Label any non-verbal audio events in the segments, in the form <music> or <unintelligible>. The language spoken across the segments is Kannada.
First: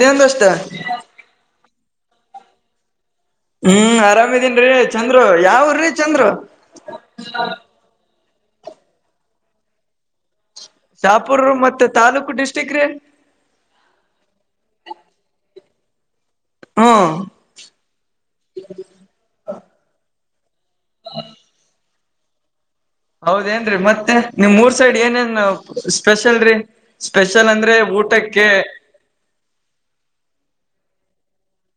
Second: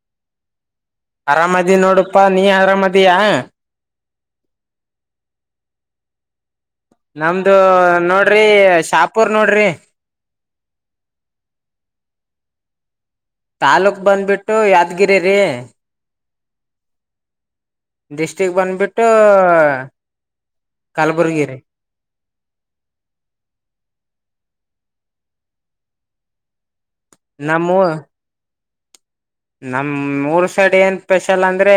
ನೀಂದಷ್ಟತ ಅರಾಮದಿ ನೋಡಪಾ ನೀ ಅರಾಮದಿಯಾ ಹ್ಮ್ ಆರಾಮಿದೀನ್ರೀ ಚಂದ್ರು ಯಾವರ್ರೀ ಚಂದ್ರು ನಮ್ದು ನೋಡ್ರಿ ಶಾಪೂರ್ ನೋಡ್ರಿ ಚಾಪುರ್ ಮತ್ತೆ ತಾಲೂಕು ಡಿಸ್ಟ್ರಿಕ್ ರೀ ತಾಲೂಕ್ ಬಂದ್ಬಿಟ್ಟು ಯಾದಗಿರಿ ರೀ ಹಾ ಡಿಸ್ಟಿಕ್ ಬಂದ್ಬಿಟ್ಟು ಕಲಬುರ್ಗಿ ರ ಹೌದ ಏನ್ರೀ ಮತ್ತೆ ನಿಮ್ ಮೂರ್ ಸೈಡ್ ಏನೇನ್ ಸ್ಪೆಷಲ್ರರಿ ಸ್ಪೆಷಲ್ ಅಂದ್ರೆ ಊಟಕ್ಕೆ ನಮ್ಮ ಊರು ಸೈಡ್ ಏನು ಸ್ಪೆಷಲ್ ಅಂದ್ರೆ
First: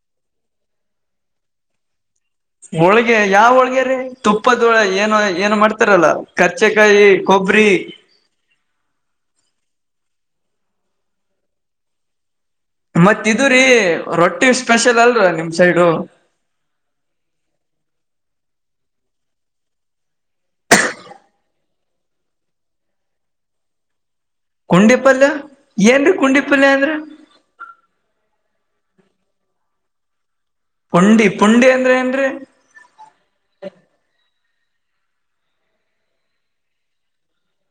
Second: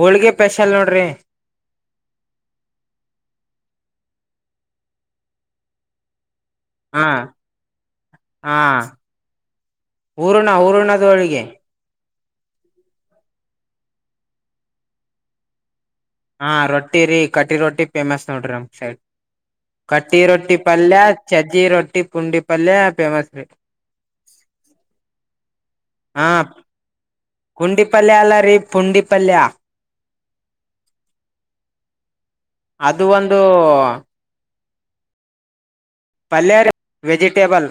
ಹೋಳ್ಗೆ ಸ್ಪೆಷಲ್ ನೋಡ್ರಿ ಹೋಳ್ಗೆ ಯಾವ ಹೋಳ್ಗೆರೀ ತುಪ್ಪದೋಳ ಏನ ಏನು ಮಾಡ್ತಾರಲ್ಲ. ಕರ್ಚೆಕಾಯಿ ಕೊಬ್ಬರಿ. ಹಾಂ ಊರ್ಣ ಊರ್ರಣದೊಳಗೆ. ಮತ್ ಇದು ರಿ ರೊಟ್ಟಿ ಸ್ಪೆಷಲ್ ಅಲ್ರ ನಿಮ್ ಸೈಡು. ಹಾ ರೊಟ್ಟಿ ರೀ ಕಟ್ಟಿ ರೊಟ್ಟಿ ಫೇಮಸ್ ನೋಡ್ರಿ ನಮ್ ಸೈಡ್. ಕಟ್ಟಿ ರೊಟ್ಟಿ ಪಲ್ಯ ಚಜ್ಜಿ ರೊಟ್ಟಿ ಪುಂಡಿ ಪಲ್ಯ ಫೇಮಸ್ ರೀ. ಕುಂಡಿ ಪಲ್ಯ ಏನ್ರೀ ಕುಂಡಿ ಪಲ್ಯ ಅಂದ್ರ. ಕುಂಡಿ ಪಲ್ಯ ಅಲ್ಲ ರೀ ಪುಂಡಿ ಪಲ್ಯ. ಪುಂಡಿ ಪುಂಡಿ ಅಂದ್ರೆ ಏನ್ರಿ. ಅದು ಒಂದು. ಪಲ್ಯ ರಿ ವೆಜಿಟೇಬಲ್.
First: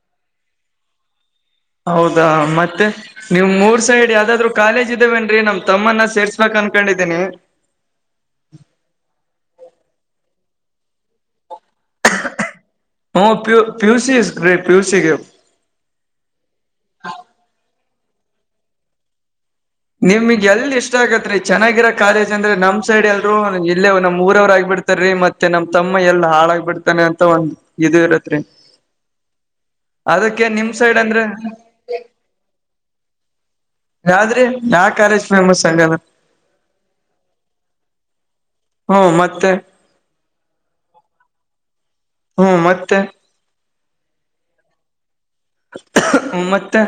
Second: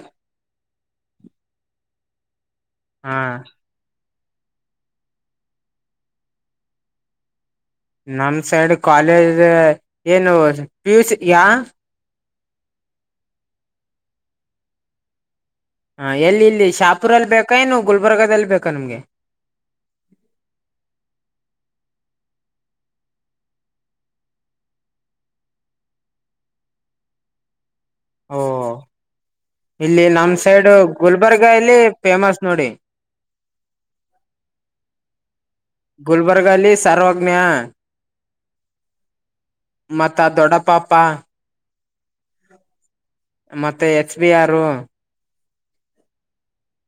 ಹೌದಾ ಮತ್ತೆ ಹಾ ನಿಮ್ ಊರ್ ಸೈಡ್ ಯಾವ್ದಾದ್ರು. ಕಾಲೇಜ್ ಇದವೇನ್ ರಿ ನಮ್ ತಮ್ಮನ್ನ ಸೇರ್ಸ್ಬೇಕ್ ಅನ್ಕೊಂಡಿದ್ದೀನಿ. ನಮ್ಮ್ ಸೈಡ್ ಕಾಲೇಜ್ ಏನು ಪ್ಯೂಸ್ ಯಾ. ಹ ಪು ಪಿಯು ಇಸ್ ಗ್ರೇಟ್ ಪಿಯುಸಿ ಆಗೇವ್. ಹ ಎಲ್ಲಿ ಇಲ್ಲಿ ಶಾಪುರಲ್ಲಿ ಬೇಕಾ ಏನು ಗುಲ್ಬರ್ಗಲ್ಲಿ ಬೇಕಾ ನಮ್ಗೆ. ನಿಮ್ಗ್ ಎಲ್ ಇಷ್ಟ ಆಗತ್ ರಿ ಚೆನ್ನಾಗಿರೋ ಕಾಲೇಜ್ ಅಂದ್ರೆ ನಮ್ ಸೈಡ್ ಎಲ್ರು ಇಲ್ಲೇ ನಮ್ ಊರವ್ರು ಆಗ್ಬಿಡ್ತಾರೀ ಮತ್ ಮತ್ತೆ ನಮ್ಮ ತಮ್ಮ ಎಲ್ಲಿ ಹಾಳಾಗಿ ಬಿಡ್ತಾನೆ ಅಂತ ಒಂದ ಇದು ಇರುತ್ತೆ. ಓ ಇಲ್ಲಿ ನಮ್ ಅದಕ್ಕೆ ಸೈಡ್ ನಿಮ್ ಅಂದ್ರೆ ಗುಲ್ಬರ್ಗ ಇಲ್ಲಿ ಫೇಮಸ್ ನೋಡಿ. ಯಾವ್ಧ್ ರಿ ಯಾ ಕಾಲೆಜ್ ಫೇಮಸ್ ಅಲ್ಲಿ. ಗುಲ್ಬರ್ಗ ಅಲ್ಲಿ ಸರ್ವಜ್ಞ. ಹ್ಮ ಮತ್ತೆ. ಮತ್ತ ದೊಡ್ಡ ಪಾಪ. ಹ್ಮ್ ಮತ್ತೆ. ಮತ್ತೆ ಎಚ್ ಬಿ ಆರ್. ಮತ್ತೆ.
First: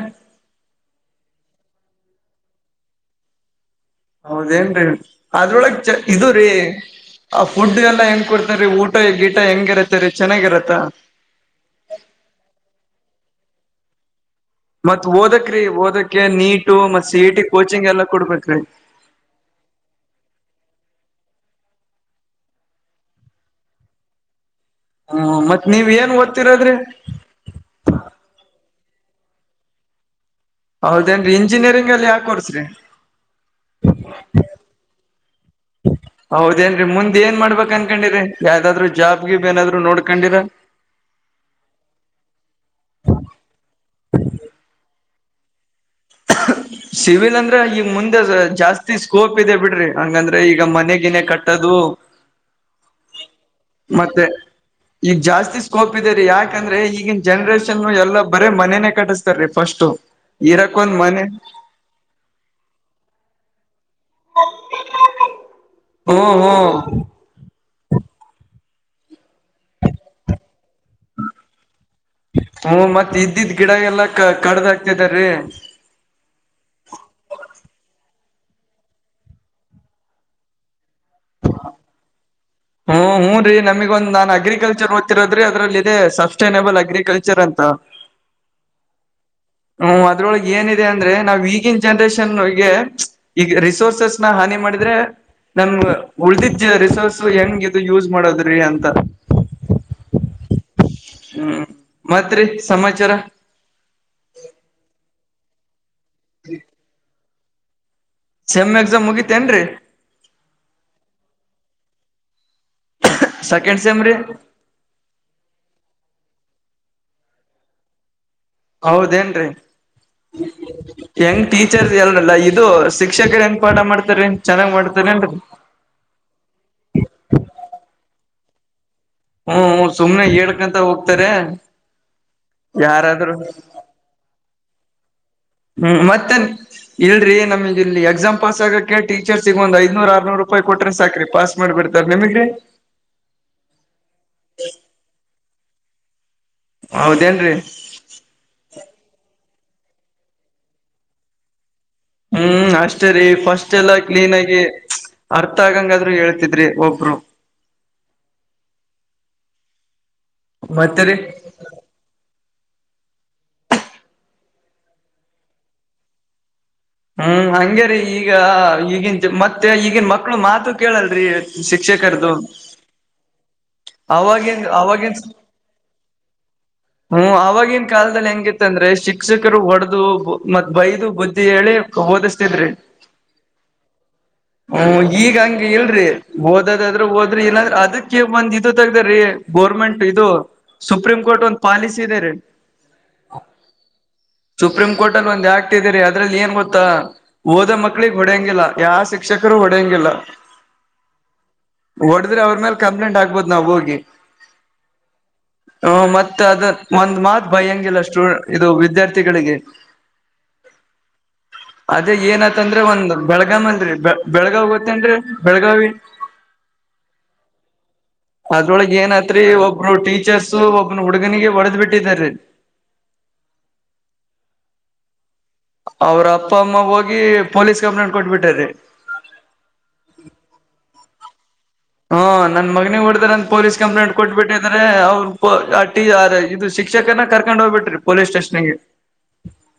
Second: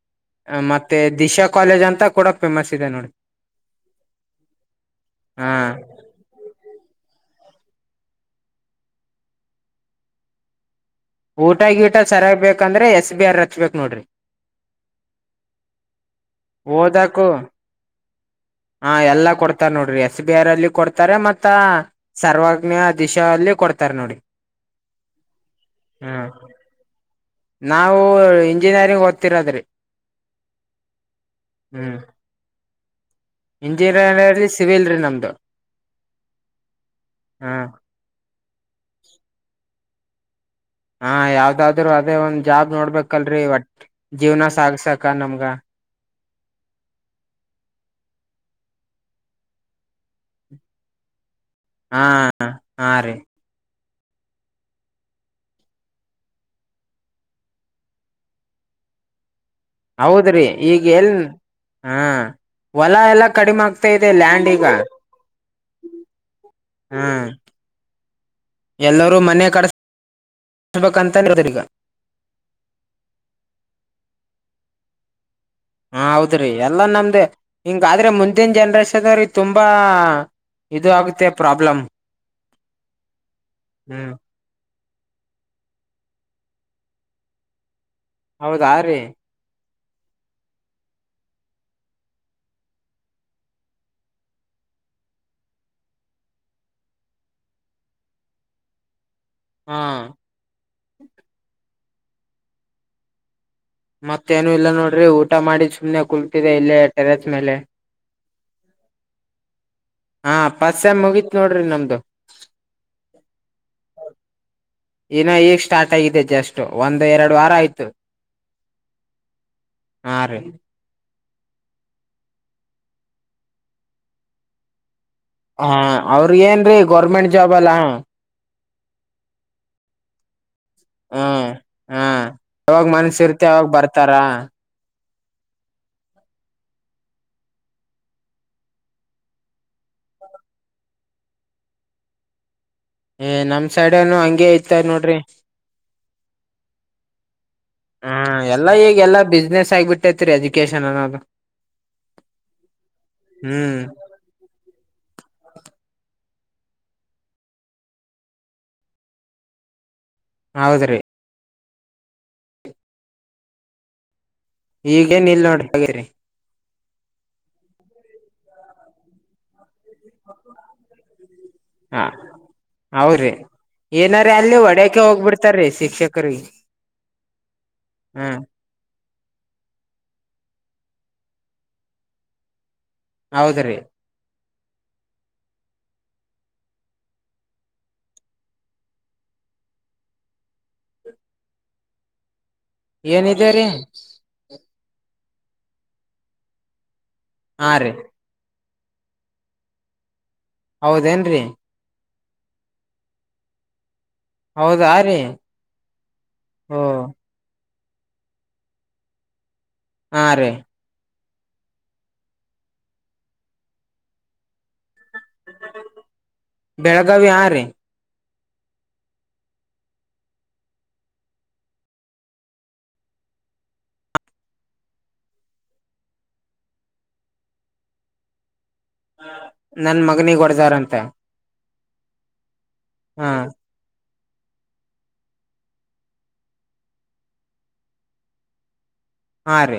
ಮತ್ತೆ ದಿಶಾ ಕಾಲೇಜ್ ಅಂತ ಕೂಡ ಫೇಮಸ್ ಇದೆ ನೋಡಿ. ಹೌದೇನ್ರೀ ಹಾ ಅದ್ರೊಳಗ್ ಚೆ ಇದು ರೀ ಆ ಫುಡ್ ಎಲ್ಲಾ ಹೆಂಗ್ ಕೊಡ್ತೀರ್ ಊಟ ಗೀಟ ಹೆಂಗಿರತ್ತ ರೀ ಚೆನ್ನಾಗಿರತ್ತ. ಊಟ ಗೀಟ ಸರಿಯಾಗ ಬೇಕಂದ್ರೆ ಎಸ್ ಬಿ ಆರ್ ರಚ್ಬೇಕು ನೋಡ್ರಿ. ಮತ್ ಓದಕ ರೀ ಓದಕ್ಕೆ ನೀಟು ಮತ್ ಸಿ ಇ ಓದಕು ಟಿ ಕೋಚಿಂಗ್ ಎಲ್ಲ ಕೊಡ್ಬೇಕ್ರೀ. ಹಾ ಎಲ್ಲಾ ಕೊಡ್ತಾರ ನೋಡ್ರಿ ಎಸ್ ಬಿ ಆರ್ ಅಲ್ಲಿ ಕೊಡ್ತಾರೆ ಮತ್ತ. ಸರ್ವಜ್ಞ ದಿಶ ಅಲ್ಲಿ ಕೊಡ್ತಾರ ನೋಡಿ. ಹ್ಮ ಮತ್ ನೀವ್ ಏನ್ ಹ್ಮ್ ಓದ್ತಿರದ್ರಿ. ನಾವು ಇಂಜಿನಿಯರಿಂಗ್ ಓದ್ತಿರೋದ್ರಿ. ಹೌದೇನ್ರಿ ಇಂಜಿನಿಯರಿಂಗ್ ಹ್ಮ್ ಅಲ್ಲಿ ಯಾ ಕೋರ್ಸ್ರಿ. ಇಂಜಿನಿಯರಿಂಗ್ಲ್ಲಿ ಸಿವಿಲ್ ರೀ ನಮ್ದು ಹೌದೇನ್ರಿ ಮುಂದ್ ಏನ್ ಹ ಮಾಡ್ಬೇಕಂತ ಕೊಂಡಿರಿ ಯಾವ್ದಾದ್ರರು ಜಾಬ್ಗಿಬ್ ಏನಾದ್ರು ನೋಡ್ಕೊಂಡಿರಾ. ಹಾ ಯಾವ್ದಾದ್ರು ಅದೇ ಒಂದ್ ಜಾಬ್ ನೋಡ್ಬೇಕಲ್ರರಿ ಒಟ್ ಜೀವ್ನ ಸಾಗಸಕ ನಮ್ಗ. ಹ ಸಿವಿಲ್ ಅಂದ್ರೆ ಈಗ ಮುಂದೆ ಜಾಸ್ತಿ ಸ್ಕೋಪ್ ಇದೆ ಬಿಡ್ರಿ ಹಂಗಂದ್ರೆ ಈಗ ಮನೆಗಿನೇ ಕಟ್ಟ ಕಟ್ಟದು ಹಾ ಹಾ ರೀ ಮತ್ತೆ. ಈಗ ಜಾಸ್ತಿ ಸ್ಕೋಪ್ ಇದೆ ರೀ ಯಾಕಂದ್ರೆ ಈಗಿನ ಜನ್ರೇಷನ್ ಎಲ್ಲಾ ಬರೇ ಮನೆನೆೇ ಕಟ್ಟಿಸ ರಿ ಫಸ್ಟ್ ಹೌದ್ರಿ ಇರಕ್ ಈಗ ಒಂದ್ ಎಲ್ ಮನೆ ಹ ಹೊಲ ಎಲ್ಲಾ ಕಡಿಮೆ ಆಗ್ತಾ ಇದೆ ಲ್ಯಾಂಡ್ ಈಗ. ಹೂ ಹೂ ಹ್ಮ್ ಎಲ್ಲರೂ ಮನೆ ಕಡಸ <inaudible> ಬೇಕಂತ್ರ ಈಗ ಹ್ಮ ಮತ್ತತ್ ಇದ್ದಿದ್ ಗಿಡ ಎಲ್ಲಾ ಕಡ್ದ ಆಕ್ತದ್ರೀ ಹ ಹೌದ್ರಿ ಎಲ್ಲಾ ನಮ್ದ ಹಿಂಗಾದ್ರೆ ಮುಂದಿನ ಜನ್ರೇಷನ್ ಅವ್ರೀ ತುಂಬಾ ಇದು ಆಗುತ್ತೆ ಪ್ರಾಬ್ಲಮ ಹ್ಮ್ ಹೂ ರೀ ನಮಿಗ ಒಂದ ನಾನ್ ಅ್ರಿಕಲ್ಚರ್ ಓದ್ತಿರೋದ್ರಿ ಅ್ರಲ್ಲಿಲ್ಲ ಇದೆ ಸಸ್ಟೈನೇಬಲ್ ಅಗ್ರಿಕಲ್ಚರ್ ಅಂತ ಹೌದಾ ರೀ ಹ್ಮ ಅದ್ರೊಳಗೆ ಏನಿದೆ ಅಂದ್ರೆ ನಾವ್ ಈಗನ್ ಜನ್ರೇಷನ್ಗೆ ಈಗ ರಿಸೋರ್ಸಸ್ ನ ಹಾನಿ ಮಾಡಿದ್ರೆ ನಮ ಉಳ್ದಿದ್ದ ರಿಸೋರ್ಸ್ ಹೆಂಗ್ ಇದು ಯೂಸ್ ಮಾಡೋದ್ರಿ ಅಂತ ಹಾ ಹ್ಮ್ ಮತ್ರಿ ರಿ ಸಮಾಚಾರ ಮತ್ತೇನು ಇಲ್ಲ ನೋಡ್ರಿ ಊಟ ಮಾಡಿ ಸುಮ್ನೆ ಕುಲ್ತಿದೆ ಇಲ್ಲಿ ಟೆರೆಸ್ ಮೇಲೆ ಸೆಮ್ ಎಕ್ಸಾಮ್ ಮುಗಿತೇನ್ರರಿ ಹಾ ಪಸ್ ಟಮ್ ಮುಗಿತ್ ನೋಡ್ರಿ ನಮ್ದು ಸೆಕೆಂಡ್ ಸೇಮ್ ರಿ ಇನ್ನು ಈಗ ಸ್ಟಾರ್ಟ್ ಆಗಿದೆ ಜಸ್ಟ್ ಒಂದು್ ಎರಡು ವಾರ ಆಯ್ತು ಹೌದೇನ್ರೀ <inaudible> ಹಾ ರೀ ಹೆಂಗ್ ಟೀಚರ್ಸ್ ಎಲ್ರಲ್ಲ ಇದು ಶಿಕ್ಷಕರು ಹೆಂಗ ಪಾಠ ಮಾಡ್ತಾರೆ ಚೆನ್ನ್ ಮಾಡ್ತಾರ ಏನ್ರಿ ಹಾ ಅವ್ರ ಏನ್ರೀ ಗೌರ್ಮೆಂಟ್ ಜಾಬ್ ಅಲ್ಲಾ ಹ್ಮ್ಹ್ಮ್ ಸುಮ್ನೆ ಹೇಳ್ಕಂತ ಹ ಹೋಗ್ತಾರೆ ಯಾರಾದ್ರರು ಬರ್ತಾರಾ ಹ್ಮ್ ಮತ್ತನ್ ಇಲ್ರಿೀ ನಮಗ ಇಲ್ಲಿ ಎಕ್ಸಾಮ್ ಪಾಸ್ ಆಕಕ್ಕೆ ಟೀಚರ್ಸ್ಗ ಒ್ ಐ್ನೂರುರ್ರುೂ ರೂಪಾಯಿ ಕೊಟ್ಟ್ರ ಸಾಕ್ರರಿ ಪಾಸ್ ಮಾಡ್ಬಿಡ್ತಾರೆ ನಿಮಗೆ ಏ ನಮ್ ಸೈಡ್ ಏನು ಹಂಗೇ ಐತ ನೋಡ್ರಿ ಹೌದೇನ್ರರಿ ಹ್ಮ್ ಎಲ್ಲಾ ಈಗ ಎಲ್ಲಾ ಬಿಸ್ನೆಸ್ ಆಗ್ಬಿಟ್ಟೈತ್ರಿ ಎಜುಕೇಶನ್ ಅನ್ನೋದು ಹ್ಮ್ ಅಷ್ಟೇ ರೀ ಫಸ್ಟ್ ಹ್ಮ್ ಎಲ್ಲ ಕ್ಲೀನ್ ಆಗಿ ಅರ್ಥ ಆಗಂಗಾದ್ರರು ಹೇಳ್ತಿದ್ರಿ ಒಬ್ರು ಹೌದ್ರಿ ಮತ್ತರಿ ಈಗಏನ್ ಇಲ್ ನೋಡರಿ <unintelligible> ಹ್ಮ್ ಹಂಗ ರಿ ಈಗ ಈಗ ಮತ್ತೆ ಈಗನ್ ಮಕ್ಳು ಮಾತು ಕೇಳಲ್ರಿ ಶಿಕ್ಷಕರದು ಹೌರಿ ಏನಾರ ಅಲ್ಲಿ ಹೊಡಕೆ ಅವಾಗಿನ್ ಹೋಗ್ಬಿಡ್ತಾರೀ ಶಿಕ್ಷಕ ಹಾ ದ್ರೆ ಶಿಕ್ಷಕರು ಒಡದು ಮತ್ ಬೈದು ಬುದ್ಧಿ ಹೇಳಿ ಓದಿಸ್ತಿದ್ರಿ ಹೌದ್ರೀ ಹ್ಮ ಈಗ ಹಂಗ ಇಲ್ರರಿ ಓದದಾದ್ರೂ ಹೋದ್ರಿ ಇಲ್ಲಾದ್ರ ಅದಕ್ಕೆ ಬಂದ ತಗ್ದ ರೀ ಗೋರ್ಮೆಂಟ್ ಇದು ಸುಪ್ರೀಂ ಕೋರ್ಟ್ ಒಂದ್ ಪಾಲಿಸಿ ಇದೆ ರೀ ಏನಿದರಿ ಸುಪ್ರೀಂ ಕೋರ್ಟ್ ಅಲ್ಲಿ ಒಂದ್ ಆಾಗ್ತಿದೀರಿ ಅದ್ರಲ್ಲಿ ಏನ್ ಗೊತ್ತಾ ಹಾ ಹೋದ ರೀ ಮಕ್ಳಿಗೆ ಹೊಡೆಯಂಗಿಲ್ಲ ಯಾವ ಶಿಕ್ಷಕರು ಹೊಡೆಯಂಗಿಲ್ಲ ಹೌದೇನ್ರರಿ ಹೊಡದ್ರೆ ಅವ್ರ ಮೇಲೆ ಕಂಪ್ಲೇಂಟ್ ಆಗ್ಬೋದು ನಾವ್ ಹೋಗಿ ಹೌದಾ ರೀ ಹ್ಮ ಮತ್ತ ಅದ ಓ ಒಂದ್ ಮಾತ್. ಭ ಹಂಗಿಲ್ಲಷ್ಟ್ಟು ಇದು ವಿದ್ಯಾರ್ಥಿಗಳಿಗೆ. ಹಾ ರೀ. ಅದೇ ಏನತ್ತಂದ್ರ ಒಂದ ಬೆಳಗಾವ್ ಅಲ್ರರಿ ಬೆಳಗಾವಿ ಗೋತ್ತೇನ್ರರಿ ಬೆಳಗಾವಿ. ಬೆಳಗಾವಿ ಆ ರೀ. ಅದ್ರೊಳಗೆ ಏನತ್ರಿ ಒಬ್ರು ಟೀಚರ್ಸ ಒಬ್ಬನ ಹುಡುಗನಿಗೆ ಹೊಡೆದ್ ಬಿಟ್ಟಿದಾರೀ. ಅವ್ರ ಅಪ್ಪ ಅಮ್ಮ ಹೋಗಿ ಪೊಲೀಸ್ ಕಂಪ್ಲೇಂಟ್ ಕೋಟಿಬಿಟ್ಟರಿ. ನನ್ ಮಗನಿಗ್ ಹೊಡದಾರಂತ. ಹಾ ನನ್ ಮನಿ ಹಾ ಹೊಡ್ರ ಅಂದ ಪೊಲೀಸ್ ಕಂಪ್ಲೇಂಟ್.. ಕೊಟ್ಬಿಟ್ಟಿ ಅಂದ್ರೆ ಅವ್ರರು ಇದು ಶಿಕ್ಷಕನ ಕರ್ಕೊಂಡ್ ಹೋಗ್ಬಿಟ್ರಿ ಪೊಲೀಸ್ ಸ್ಟೇಷನ್ ಗೆ. ಹಾ ರೀ.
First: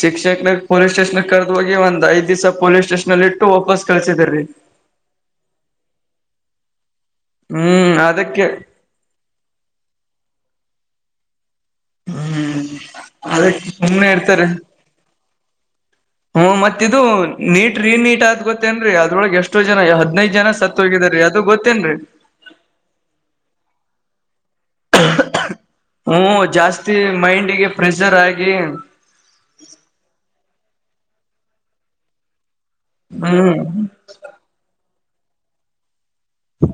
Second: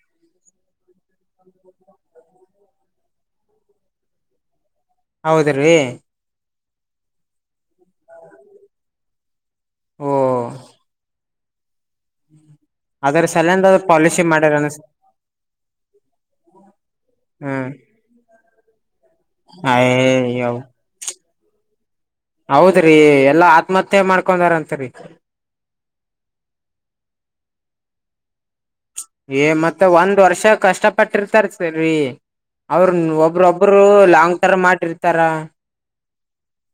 ಶಿಕ್ಷಕನ ಪೊಲೀಸ್ ಸ್ಟೇಷನ್ ಕರೆದ ಹೋಗ ಒಂದ್ ಐದ್ ದಿಸಾ ಪೊಲೀಸ್ ಸ್ಟೇಷನ್ಲ್ಲಿ ಇಟ್ಟು ವಾಪಸ್ ಕಳ್ಸಿದ್ರೀ. ಹೌದ ರೀ. ಹ್ಮ್ ಅದಕ್ಕೆ. ಹ್ಮ. ಹ್ಮ್ ಅದ್ರ ಅದ ಸಲಂದ ಸುಮ್ಮ್ನೆ ಪಾಲಿಸಿ ಇರ್ತಾರೆ. ಮಾಡ್ಯಾರ ಅನ್ಸ್ ಹ್ಮ ಮತ್ತ ಇದು ಹ್ಮ್ ನೀಟ್ ರೀನ್ ನೀಟ್ ಆದ್ ಗೊತ್ತ.. ಗೊತ್ತೇನ್ೀ ಅದ್ರೊಳಗ್ ಎಷ್ಟೋ ಜನ ಹದ್ೈದ ಅಯ ಜನ ಸತ್ ಹೋಗಿದಾರ ರೀ ಅದು ಗೊತ್ತೇನ್ರಿ. ಹೌದ್ರಿ ಎಲ್ಲಾ ಆತ್ಮಹತ್ಯೆ ಮಾಡ್ಕೊಂಡಾರತ್ರಿ. ಹ್ಮ ಜಾಸ್ತಿ ಮೈಂಡ್ಿಗೆ ಪ್ರೆಷರ್ ಆಗಿ. ಏ ಮತ್ತೆ ಒಂದ್ ವರ್ಷ ಕಷ್ಟ ಪಟ್ಟಿರ್ತಾರ ಸರರಿ. ಅವ್ರ ಹ್ಮ್ ಒಬ್ರೊಬ್ಬರು ಲಾಂಗ್ ಟರ್ಮ್ ಆಟಿರ್ತಾರ.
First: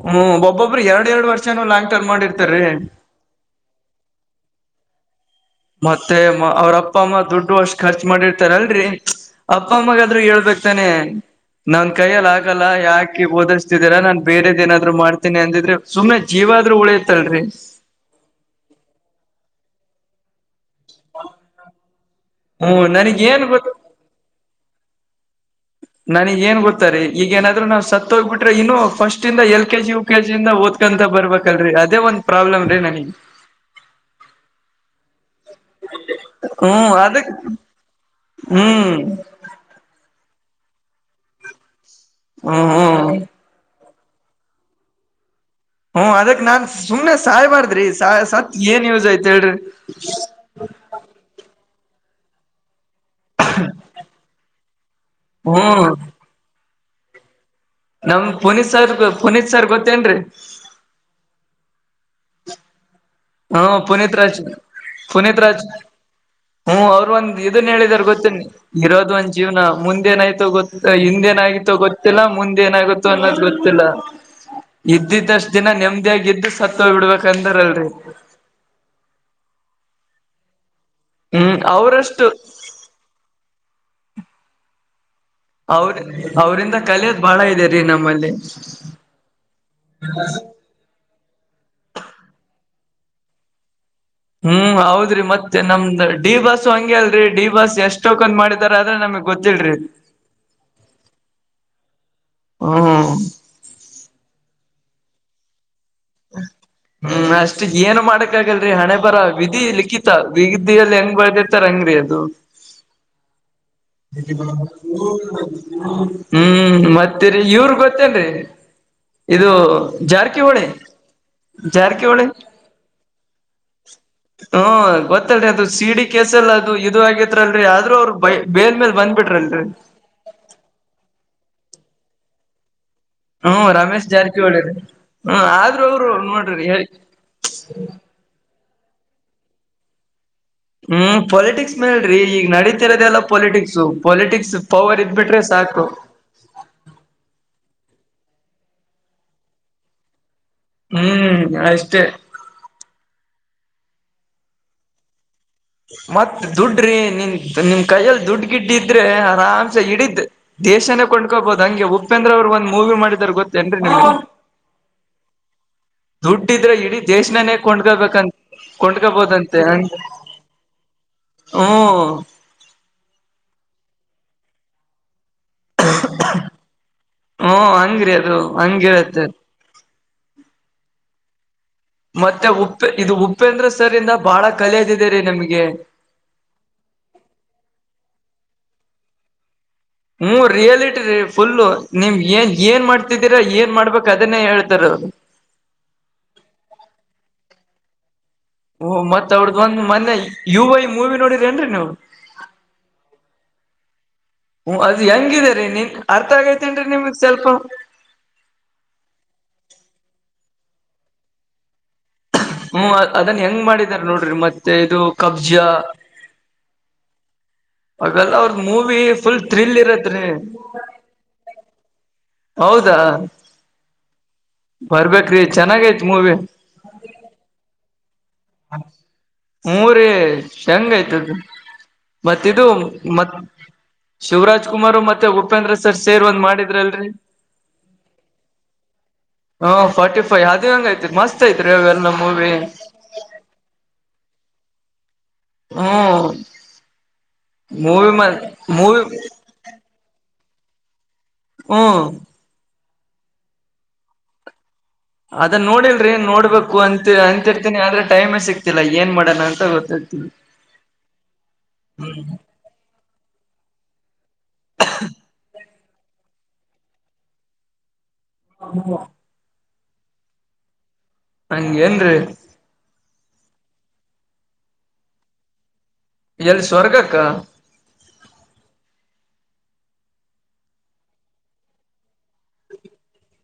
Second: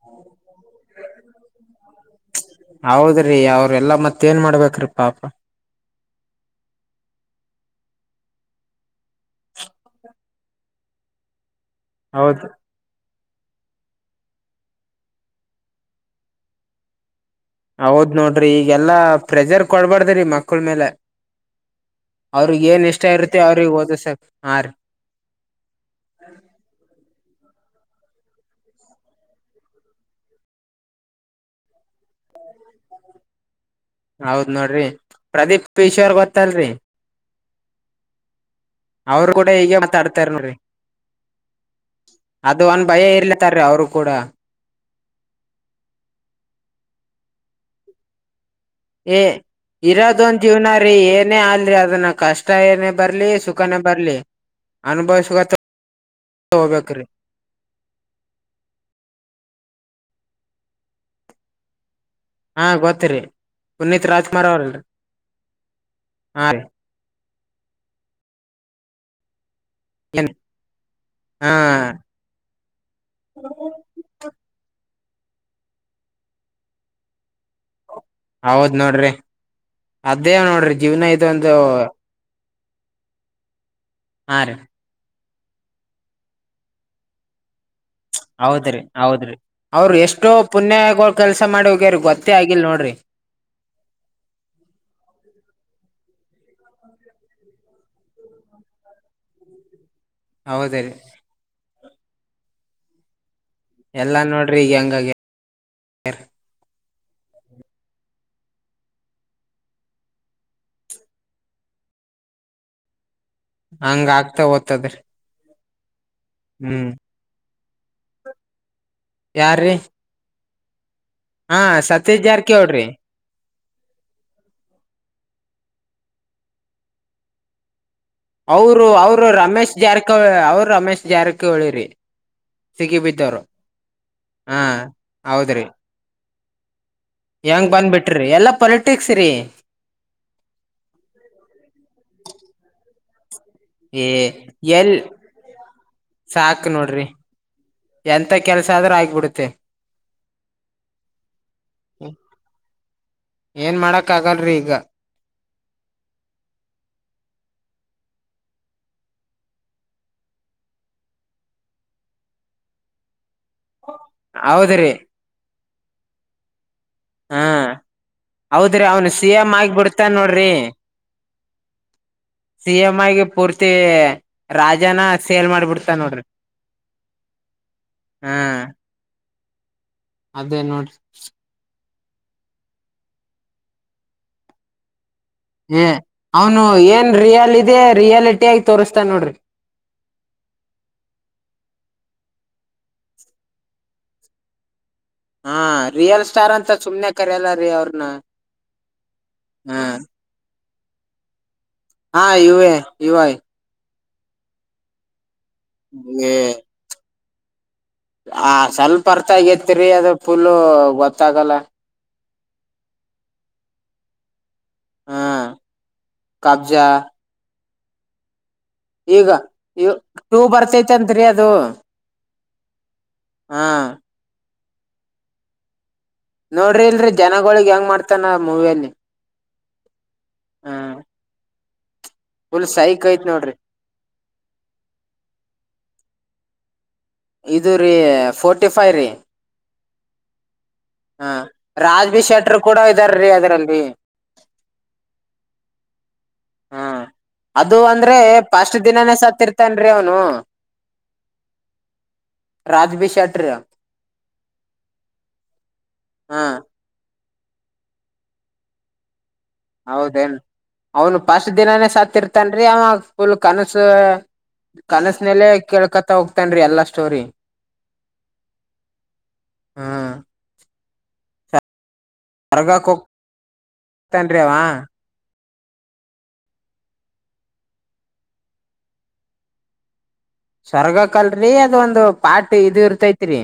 ಹ್ಮ್ ಒಬ್ಬೊಬ್ಬ್ರ ಎರಡ್ ಎರಡ್ ವರ್ಷನೂ ಲಾಂಗ್ ಟರ್್ ಮಾಡಿರ್ತಾರರಿ. ಹೌದ್ರೀ ಅವ್ರೆಲ್ಲ ಮತ್ತೆ. ಮತ್ತ ಏನ್ ಮಾಡ್ಬೇಕ್ರೀ ಪಾಪ. ಮತ್ತೆ ಅವ್ರ ಅಪ್ಪ ಅಮ್ಮ ದುಡ್ಡು ವರ್ಷ ಖರ್ಚು ಮಾಡಿರ್ತಾರ ಅಲ್ರರಿ ಅಪ್ಪ ಅಮ್ಮಗೆಾದ್ರೂ ಹೇಳ್ಬೇಕು.. ತನೆ ನನ್ ಕೈಯಲ್ಲಿ ಹೌದ್ ಆಗಲ್ಲ ಯಾಕೆ.. ಓದಿಸ್ತಿದೀರಾ ನಾನ್ ಬೇರೆದ್ೇನಾದ್ರು ಮಾಡ್ತೀನಿ ಅಂದಿದ್ರೆ ಸುಮ್ಮನೆ ಜೀವ ಆದ್ರರು ಉಳಿಯತ್ತಲ್ರರಿ. ಹೌದ್ ನೋಡ್ರಿ ಈಗೆಲ್ಲಾ ಪ್ರೆಜರ್ ಕೊಡ್ಬಾರ್ದ್ರಿ ಮಕ್. ಮಕ್ಕಳ ಮೇಲೆ ಅವ್ರಿಗೆ ಹ್ಮ್ ಏನ್ ಇಷ್ಟ ನನಗ್ ಇರುತ್ತೆ ಏನ್ ಗೊತ್ತ ಅವ್ರಗ್ ಓದ ಸಾ ಹಾ ರೀ. ನನಗ್ ಏನ್ ಗೊತ್ತಾರೆ ಈಗ ಏನಾದ್ರು ನಾವ್ ಸತ್ ಹೋಗ್ಬಿಟ್ರೆ ಇನ್ನು ಫಸ್ಟ್ ಇಂದ ಎಲ್ ಕೆ ಜಿ.. ಕೆಜಿಯಿಂದ ಓದ್ಕೊಂತ ಬರ್ಬೇಕಲ್ರರಿ ಅದೇ ಒಂದ್ ಪ್ರಾಬ್ಲಮ್ ರೀ ನನಗೆ. ಹೌದ್ ನೋಡ್ರಿ ಪ್ರದೀಪ್ ಪಶೋರ್ ಗೊತ್ತಲ್ರಿ. ಹ್ಮ ಅದ. ಹ್ಮ್. ಅವರು ಕೂಡ ಹೀಗೆ ಮಾತಾಡ್ತಾರ ನೋರಿ ಅದು ಹ್ಮ್ ಒಂದು. ಭಯ ಹ್ಮ್ ಇರ್ಲತ್ತಾರೀ ಅವರು ಕೂಡ. ಹ್ಮ ಅದಕ್ ನಾನ್ ಸುಮ್ನೆ ಸಾಯ್ ಮಾಡಾರ್ದ್ರಿ ಸಾಯ ಸತ್. ಏನ್ ಯೂಸ್ ಏ ಐತ್ ಹೇಳ್ರಿ ಇರೋದ ಒಂದ ಜೀವ್ನ ರೀ ಏನೇ ಅಲ್ರಿ ಅದನ್ನ ಕಷ್ಟ ಏನೇ ಬರ್ಲಿ.. ಸುಖಾನೇ ಬರ್ಲಿ ಅನುಭವ ಸು ಹ್ಮ್ ಹೋಗಬೇಕ್ರೀ. ನಮ್ ಪುನೀತ್ ಸರ್ ಪುನೀತ್ ಸರ್ ಗೊತ್ತೇನ್ರರಿ. ಹಾ ಗೊತ್ತರಿ. ಹ್ಮ ಪುನೀತ್ ರಾಜ್ ರಾಜ್ಕುಮಾರ್ ಅವ್ರಲ್ರಿ ಪುನೀತ್ ರಾಜ್ ಹಾ ರೀ ಹ್ಮ್ ಅವರು ಒಂದು. ಇದನ್ ಹೇಳಿದರೆ ಗೊತ್ತ ಇರೋದು ಒಂದ್ ಜೀವನ ಏನ್ ಮುಂದೇನಾಯ್ತೋ ಗೊತ್ತ ಹಿಂದೇನ ಹಾ ಆತೋ ಗೊತ್ತ.. ಗೊತ್ತಿಲ್ಲ ಮುಂದ ಏನಾಗುತ್ತೋ ಅನ್ನೋದು್ ಗೊತ್ತಿಲ್ಲ. ಇದ್ದಿದ್ದಷ್ಟ ದಿನ ನೆಮದಿಯಾಗ ಇದಿದ್ದು ಸತ್ತ ಹೋಗ್ ಬಿಡ್ಬೇಕ ಅಂದಾರಲ್ರಿ ಹೌದ್ ನೋಡ್ರಿ ಅದೇ ನೋಡ್ರಿ ಜೀವ್ನ ಐತ್ ಹ್ಮ್ ಅವ್ರಷ್ಟು ಆರೀ ಅವ್ರ ಅವ್ರಂದ ಕಲಿಯೋದು ಬಾಳ ಇದೆ ರೀ ನಮ್ಮಲ್ಲಿ ಹೌದ್ರಿ ಹೌದ್ರಿ ಅವ್ರ ಎಷ್ಟೋ ಪುಣ್ಯಗಳು ಕೆಲ್ಸ ಮಾಡಿ ಹೋಗ್ಯಾರ ಗೊತ್ತೇ ಆಗಿಲ್ ನೋಡ್ರಿ ಹ್ಮ್ ಹೌದ್ರಿ ಮತ್ತೆ ನಮ್ದ್ ಡಿ ಬಾಸ್ ಹಂಗೆ ಅಲ್ರರಿ ಡಿ ಬಾಸ್ ಎಷ್ಟ್ ಟೋಕನ್ ಮಾಡಿದಾರ ಆದ್ರೆ ನಮಗ್ ಗೊತ್ತಿಲ್ರಿ ಹೌದಿರೀ ಹ್ಮ್ ಎಲ್ಲಾ ನೋಡ್ರಿ ಎಂಗ್ಆಗಯ್ತೆ ಹ್ಮ ಹ್ಮ್ ಅಷ್ಟ್ ಏನ್ ಮಾಡಕ್ ಆಗಲ್ರರಿ ಹಣೆ ಬರ ವಿಧಿ ಲಿಖಿತ ವಿಧಿಯಲ್ಲಿ ಹೆಂಗ್ ಬಳದಿರ್ತಾರಂಗ್ರರಿ ಅದು ಹಂಗ ಆಗ್ತಾ ಓದ್ತದ್ರಿ <inaudible> ಹ್ಮ್ ಮತ್ತೇರಿ ಇವ್ರ ಗೊತ್ತೇನ್ರಿ ಇದು ಯಾರ್ರೀ ಜಾರಕಿಹೋಳಿ ಹಾ ಸತೀಶ್ ಜಾರಕಿಹೊಳ್ರಿ ಹ್ಮ ಗೊತ್ತಲ್ರಿ ಅದು ಸಿಡಿ ಕೇಸ್ ಅಲ್ಲಿ ಅದು ಇದು ಆಗೇತ್ಲ್ರಿ ಆದ್ರೂ ಅವ್ರು ಬೈ ಬೇಲ್ ಅವರು ಮೇಲ್ ಅವರು ಬಂದ್ಬಿಟ್ರಲ್ರರಿ ರಮೇಶ್ ಜಾರಕಿಹೋಳಿ ಅವ್ರು ರಮೇಶ್ ಜಾರಕಿಹೊಳಿ ಸಿಗಿ ಬಿದ್ದವ್ರು ಹ್ಮ್ ರಮೇಶ್ ಜಾರಕಿಹೊಳಿ ಹಾ ಹ್ಮ ಹೌದ್ರಿ ಆದ್ರೂ ಅವರು ನೋಡ್ರಿ ಹೇಳ ಹೆಂಗ್ ಬಂದ್ಬಿಟ್ರಿ ಎಲ್ಲಾ ಪೊಲಿಟಿಕ್ಸ್ ರೀ ಹ್ಮ್ ಪೊಲಿಟಿಕ್ಸ್ ಮೇಲ್ರಿ ಈಗ ನೆಡೀತಿರದೆಲ್ಲ ಪಾಲಿಟಿಕ್ಸ್ ಸೊ ಏ ಪಾಲಿಟಿಕ್ಸ್ ಪವರ್ ಇದ್ಬಿಟ್ರೆ ಸಾಕು ಸಾಕು ನೋಡ್ರಿ ಎಂತ ಕೆಲ್ಸ ಆದ್ರೂ ಆಗ್ಬಿಡುತ್ತೆ ಹ್ಮ್ ಅಷ್ಟೇ ಏನ್ ಮಾಡಕ್ಕ ಆಗಲ್ರರಿ ಈಗ ಮತ್ತ್ ದುಡ್ಡ್ರಿ ನಿನ್ ನಿಮ್ ಕೈಯ್ಯಲ್ಲಿ ದುಡ್ ಗಿಡ್ಯಿದ್ರೆ ಆರಾಮ್ಸ ಹಿಡಿದ್ದ ದೇಶನೇ ಕೊಂಡ್ಕೋಬಹುದು ಹಂಗೆ ಉಪೇಂದ್ರ ಅವರು ಒಂದು ಮೂವಿ ಮಾಡಿದಾರೆ ಗೊತ್ತಾ ಏನ್ರಿ ಹೌದ್ರಿ ದುಡ್ಡಿದ್ರೆ ಇಡೀ ಹಾ ದೇಶನೇ ಕೊಂಡ್ಕೋಬೇಕಂತ ಕೊಂಡ್ಕಬೋದಂತೆ ಅ ರೀ ಹು ಸಿ ಎಂ ಆಗಿ ಪೂರ್ತಿ ರಾಜ್ಯನ ಸೇಲ್ ಮಾಡ್ಬಿಡ್ತ ನೋಡ್ರಿ ಹು ಹಂಗ್ರಿ ಅದು ಹಾ ಹಂಗೆಯಿರುತ್ತೆ ಅದೇ ನೋಡ್ರಿ ಮತ್ತೆ ಉಪ್ಪ ಇದು ಉಪ್ಪೇಂದ್ರ ಸರ್ ಯಿಂದ ಬಾಳ ಕಲಿಯದು ಇದೆ ರೀ ನಮ್ಗೆ ಏ ಅವನು ಏನ್ ರಿಯಲ್ ಇದೆ ರಿಯಾಲಟಿ ಆಗಿ ತೋರಿಸ್ತಾನೆ ನೋಡ್ರಿ ಹ್ಮ ರಿಯಾಲಿಟಿ ರೀ ಫುಲ್ಲು ನೀಮ್ ಏನ್ ಏನ್ ಮಾಡ್ತಿದ್ದೀರಾ ಏನ್ ಮಾಡ್ಬೇಕಕ್ ಅದನ್ನೇ ಹೇಳ್ತಾರ ಅವರು ಹಾ ರಿಯಲ್ ಸ್ಟಾರ್ ಅಂತ ಸುಮ್ನೆ ಕರಿಯಲ್ಲ ರೀ ಅವ್ರನ್ನ ಹಓ ಮತ್ ಅವ್ರದ್ದ್ ಒಂದ್ ಮೊನ್ನೆ ಯು ಐ ಮೂವಿ ನೋಡಿದ್ರರಿ ಏನ್ರರಿ ನೀವು ಹ ಯು ಐ ಯು ಐ ಹ ಅದ್ ಹೆಂಗಿದೆ ರೀ ನೀನ್ ಅರ್ಥ ಏ ಆಗೈತೇನ್ರೀ ನಿಮ್ಗ್ ಸ್ವಲ್ಪ ಆ ಸ್ವಲ್ಪ ಬರ್ತ ಆಗತ್ರಿ ಅದು ಫುಲ್ ಗೊತ್ತಾಗಲ್ಲ ಹ್ಮ್ ಅದನ್ ಹೆಂಗ್ ಮಾಡಿದಾರ ನೋಡ್ರಿ ಮತ್ತೆ ಇದು ಹಾ ಕಬ್ಜಾ ಕಬ್ಜಾ ಹಾಗಲ್ಲ ಅವ್ರ ಮೂವಿ ಫುಲ್ ಥ್ರಿಲ್ ಇರತ್ರಿ ಚಂತರಿ ಅದು ಹೌದಾ ಹಾ ಬರ್ಬೇಕ್ರಿ ಚೆನ್ನಾಗೈತ್ ಮೂವಿ ನೋಡ್ರಿ ಇಲ್ರಿ ಜನಗಳಗ್ ಹೆಂಗ ಮಾಡ್ತಾನ ಮೂವಿಯಲ್ಲಿ ಮೂರ ಹಾ ಹೆಂಗ ಆಯ್ತದ ಮತ್ತ ಇದು ಫುಲ್ ಸೈಕ್ ಐತ್ ಮತ್ತು ನೋಡ್ರಿ ಶಿವರಾಜ್ ಕುಮಾರ್ ಮತ್ತೆ ಉಪೇಂದ್ರ ಸರ್ ಸೇರ್ ಒಂದ್ ಮಾಡಿದ್ರಲ್ರರಿ ಇದು ರೀ ಫೋರ್ಟಿ ಫೈವ್ ರೀ ಹ ಫಾರಟಿ ಫೈ್ ಅದು ಹೆಂಗ ಐತ್ರಿ ಮಸ್ತ್ ಐತ್ರಿ ಅವ ಎಲ್ಲ ಮೂವಿ ಇದಾರೀ ಅದರಲ್ಲಿ ಹ್ಮ ಹಾ ಅದು ಅಂದ್ರೆ ಪಾಸ್ಟ್ ಮೂವಿ ದಿನಾನೇ ಸತ್ತ ಇರ್ತನ್ರಿ ಅವನು ಹ್ಮ್ ರಾಜ್ಭೀಷಟ್್ರ ಅದ ನೋಡಿಲ್ರಿ ಹಾ ನೋಡ್ಬೇಕು ಅಂತ ಅಂತ ಇರ್ತೀನಿ ಆದ್ರೆ ಟೈಮ್ ಸಿಕ್ತಿಲ್ಲ ಏನ್ ಮಾಡೋಣ ಗೊತ್ತಾಗ್ತಿಲ್ಲ ಹೌದೇನ್ ಅವನು ಪಸ್ಟ್ ದಿನಾನೇ ಸತ್ತಿರ್ತನ್ರಿ ಅವಾಗ ಫುಲ್ ಕನಸು ಕನಸನೆಲ್ಲ ಕೇಳ್ಕತ ಹೋಗ್ತನ್ೀ ಎಲ್ಲಾ ಸ್ಟೋರಿ ಹ್ಮ <inaudible> ಹಾ ನಂಗಗೆ ಏನ್ರೀ ಹೊರಗಕ ತನ್್ರವಾ <inaudible> ಎಲ್ಲಿ ಸ್ವರ್ಗಕ್ಕ ಸ್ವರ್ಗಕಲ್ರಿ ಅದ ಒಂದು ಪಾಟ್ ಇದು ಇರ್ತೈತ್ರಿ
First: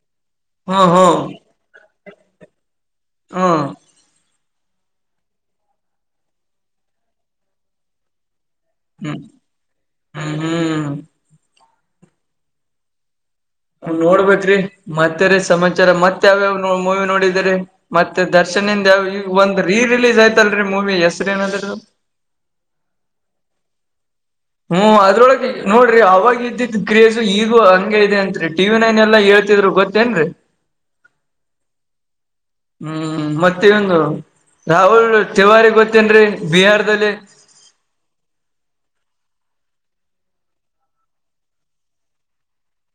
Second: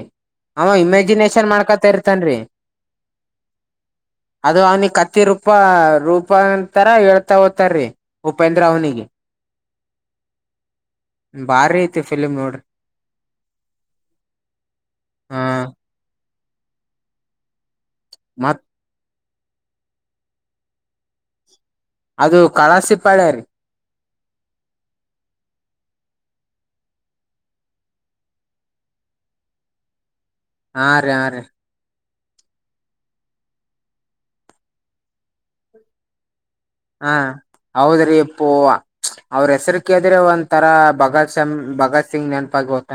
ಅವ ಹ್ಮ್ ಹ್ಮ್ ಇಮ್ಯಾಜಿನೇಷನ್ ಮಾಡ್ಕೊತ ಇರ್ತನ್ರಿ ಹೂ ಅದು ಅವ್ನಿಕ್ ಕತ್ತಿ ರೂಪ ರೂಪ ಅಂತರ ಹೇಳ್ತಾ ಹೋತಾರೀ ಉಪೇಂದ್ರ ಅವನಿಗೆ ಹ್ಮ್ ಹ್ಮ್ ಹ್ಮ್ <unintelligible> ಬಾರಿ ಐತಿ ಫಿಲಿಮ್ ನೋಡ್ರಿ ನೋಡಬೇಕ್ರಿ ಮತ್ತ ರ ಹಾ ಸಮಾಚಾರ ಮತ್ ಯಾವ್ಯಾವ ಮೂವಿ ನೋಡಿದರಿ ಮತ್ತೆ ಮತ್ ದರ್ಶನಯಿಂದ ದ ಯಾವ ಈಗ ಒಂದ ರೀ ರಿಲೀಸ್ ಆಯ್ತಲ್ರರಿ ಮೂವಿ ಹೆಸರು ಏನದ್ರ ಅದು ಕಳಾಸಿಪಾಳ್ಯ ರೀ ಹ್ಮ್ ಅದ್ರೊಳಗೆ ನೋಡ್ರಿ ಅವಾಗ ಇದ್ದಿದ್ದ್ ಕ್ರೇಜು ಈಗು ಹಂಗೆ ಇದೆ ಅಂತ್ರಿ ಟಿವಿ ನೈನ್ ಎಲ್ಲ ಹೇಳ್ತಿದ್ರು ಗೊತ್ತ ಅೇನ್ರಿ <unintelligible> ಹಾ ರೀ- ಹಾ ರೀ ಹ್ಮ್ ಮತ್ತ ಇಂದು ರಾಹುಲ್ ತಿವಾರಿ ಗೊತ್ತೇನ್ರೀ ಬಿಹಾರ್ ಹಾ ಹೌದ್ರಿಪ್ಪೂ ಅವ್ರ ಹೆಸರು ಕದ್ರೆ ಒಂದ್ ತರಾ ಭಗತ್- ಭಗತ್ ಸಿಂಗ್ ನೆನಪಾಗಿ ಹೋಗ್ತ